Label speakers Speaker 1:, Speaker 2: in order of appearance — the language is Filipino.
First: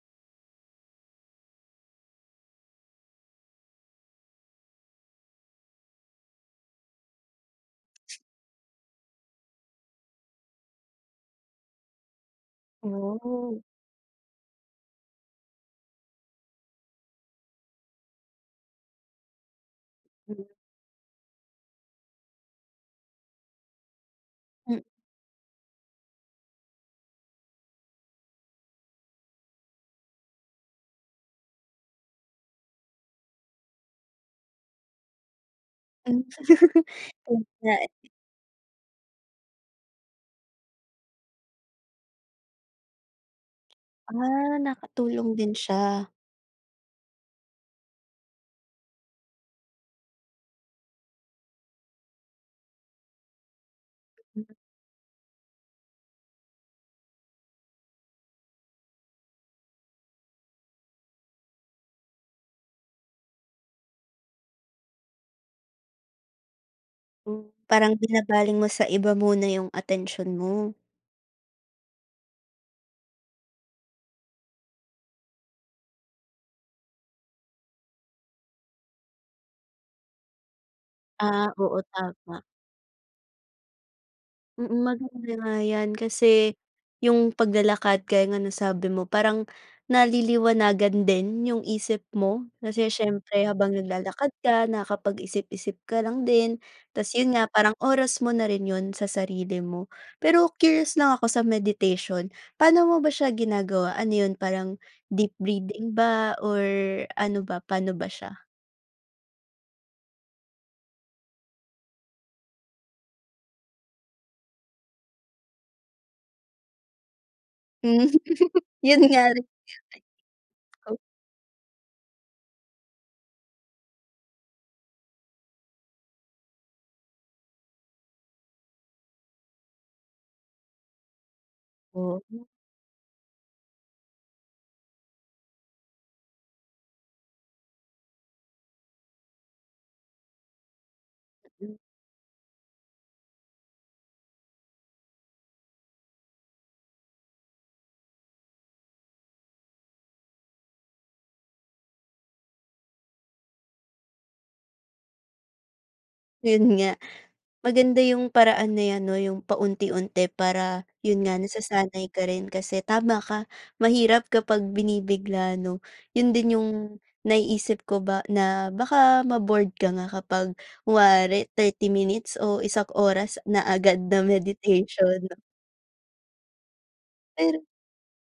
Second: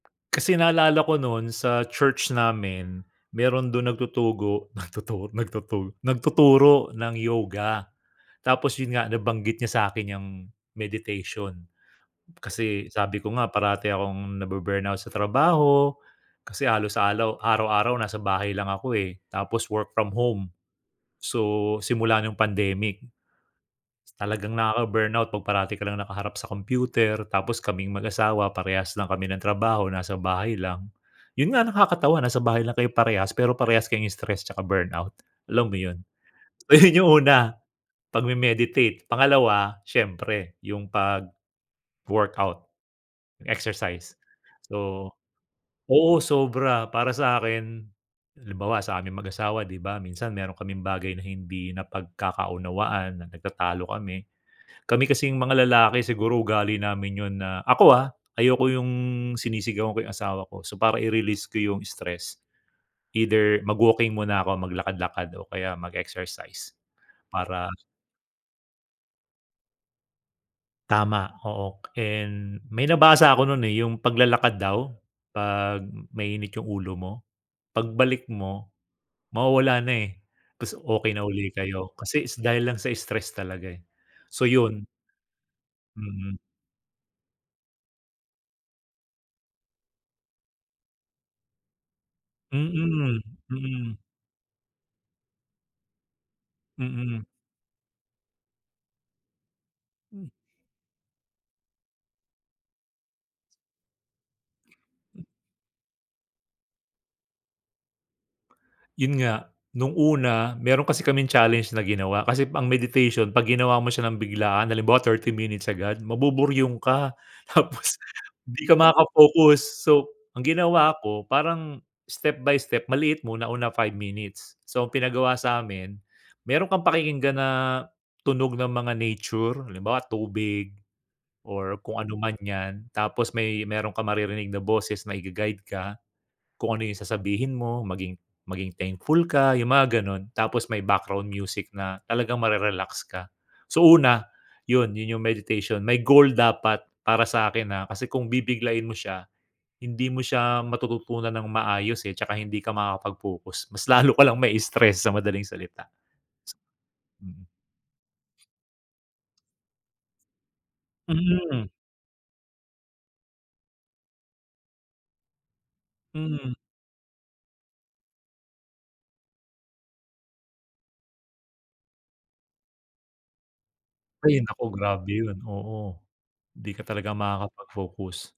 Speaker 1: Kasi naalala ko no'n sa church namin meron do'n nagtutugo nagtutug nagtutur nagtuturo ng yoga. Tapos 'yon nga nabanggit niya sa'kin 'yong meditation. Kasi sabi ko nga
Speaker 2: Oh.
Speaker 1: parati akong nabu-burnout sa trabaho kasi halos alaw araw-araw nasa bahay lang ako eh, tapos work from
Speaker 2: Hmm.
Speaker 1: home, so simula no'ng pandemic. Talagang
Speaker 2: M
Speaker 1: nakaka-burnout 'pag parati ka lang nakaharap sa computer. Tapos kaming mag-asawa parehas lang kami ng trabaho nasa bahay lang. 'Yon nga, nakakatawa nasa bahay lang kayo parehas, pero parehas kay stress tsaka burnout, alam mo 'yon?
Speaker 2: Hmm.
Speaker 1: Ayun 'yong
Speaker 2: 'Yon
Speaker 1: una,
Speaker 2: nga eh.
Speaker 1: pagme-meditate. Pangalawa siyempre 'yong pag-workout, exercise.
Speaker 2: Ah,
Speaker 1: So,
Speaker 2: nakatulong din siya.
Speaker 1: oo, sobra para sa akin, halimbawa sa aming mag-asawa, 'di ba, minsan meron kaming bagay na hindi napagkakaunawaan, na nagtatalo kami.
Speaker 2: M
Speaker 1: Kami kasing mga lalaki siguro ugali namin 'yon na ako, ah, ayoko 'yong sinisigawan ko 'yong asawa ko. So para i-release ko 'yong stress, either mag-walking muna ako, maglakad lakad o kaya mag-exercise
Speaker 2: Hmm.
Speaker 1: para
Speaker 2: Parang binabaling mo sa iba muna 'yong atensyon mo.
Speaker 1: Tama, oo. And may nabasa ako no'n eh, 'yong paglalakad daw 'pag mainit 'yong ulo mo, pagbalik mo, mawawala na eh. 'Tas okey na uli
Speaker 2: Ah, oo,
Speaker 1: kayo kasi is
Speaker 2: tama.
Speaker 1: dahil lang sa stress talaga eh. So
Speaker 2: Mm,
Speaker 1: 'yon.
Speaker 2: maganda nga 'yan
Speaker 1: Mm.
Speaker 2: kasi 'yong paglalakad kaya nga nasabi mo, parang naliliwanagan din 'yong isip mo. Kasi
Speaker 1: Mm,
Speaker 2: siyempre habang
Speaker 1: mm.
Speaker 2: naglalakad ka nakapag-isip-isip ka lang din, 'tas
Speaker 1: Mm.
Speaker 2: 'yon nga parang oras mo na rin 'yon sa sarili mo.
Speaker 1: Hmm.
Speaker 2: Pero curious lang ako sa meditation pa'no mo ba siya ginagawa? Ano 'yon, parang deep breathing ba or ano ba, pa'no ba siya?
Speaker 1: 'Yon nga. No'ng una meron kasi kaming challenge na ginawa. Kasi ang meditation 'pag ginawa mo siya nang biglaan, halimbawa 30 minutes agad, mabuburyong ka. Tapos
Speaker 2: Hmm,
Speaker 1: 'di ka
Speaker 2: 'yon nga rin, mangyari.
Speaker 1: makaka-focus. So ang
Speaker 2: Oh.
Speaker 1: ginawa ko parang step-by-step. Maliit muna, una 5 minutes. So ang pinagawa sa'min, meron kang pakikinggan na tunog ng mga nature, halimbawa tubig or kung ano
Speaker 2: Oo
Speaker 1: man
Speaker 2: nga.
Speaker 1: 'yan, tapos may meron kang maririnig na boses na i-ga-guide ka. Kung ano 'yong sasabihin mo, maging maging thankful ka 'yong mga gano'n. Tapos may background music
Speaker 2: Hmm.
Speaker 1: na talagang mare-relax ka. So una 'yon 'yon 'yong meditation. May goal dapat para sa'kin, ah, kasi kung bibiglain mo siya, hindi mo siya matututunan ng maayos eh. 'Tsaka hindi ka makakapag-focus mas lalo ka lang mai-stress, sa madaling salita.
Speaker 2: 'Yon nga.
Speaker 1: Mm.
Speaker 2: Maganda 'yong paraan na 'yan, 'no, 'yong paunti-unti para, 'yon nga,
Speaker 1: Hmm.
Speaker 2: nasasanay ka rin kasi, tama ka, mahirap kapag binibigla, ano? 'Yon
Speaker 1: Mm.
Speaker 2: din 'yong naiisip ko ba na baka ma-bored ka nga kapag kunwari 30 minutes o isang oras na agad na
Speaker 1: Ay naku, grabe
Speaker 2: meditation,
Speaker 1: 'yon.
Speaker 2: 'no?
Speaker 1: Oo, 'di ka talaga
Speaker 2: Pero
Speaker 1: makakapag-focus.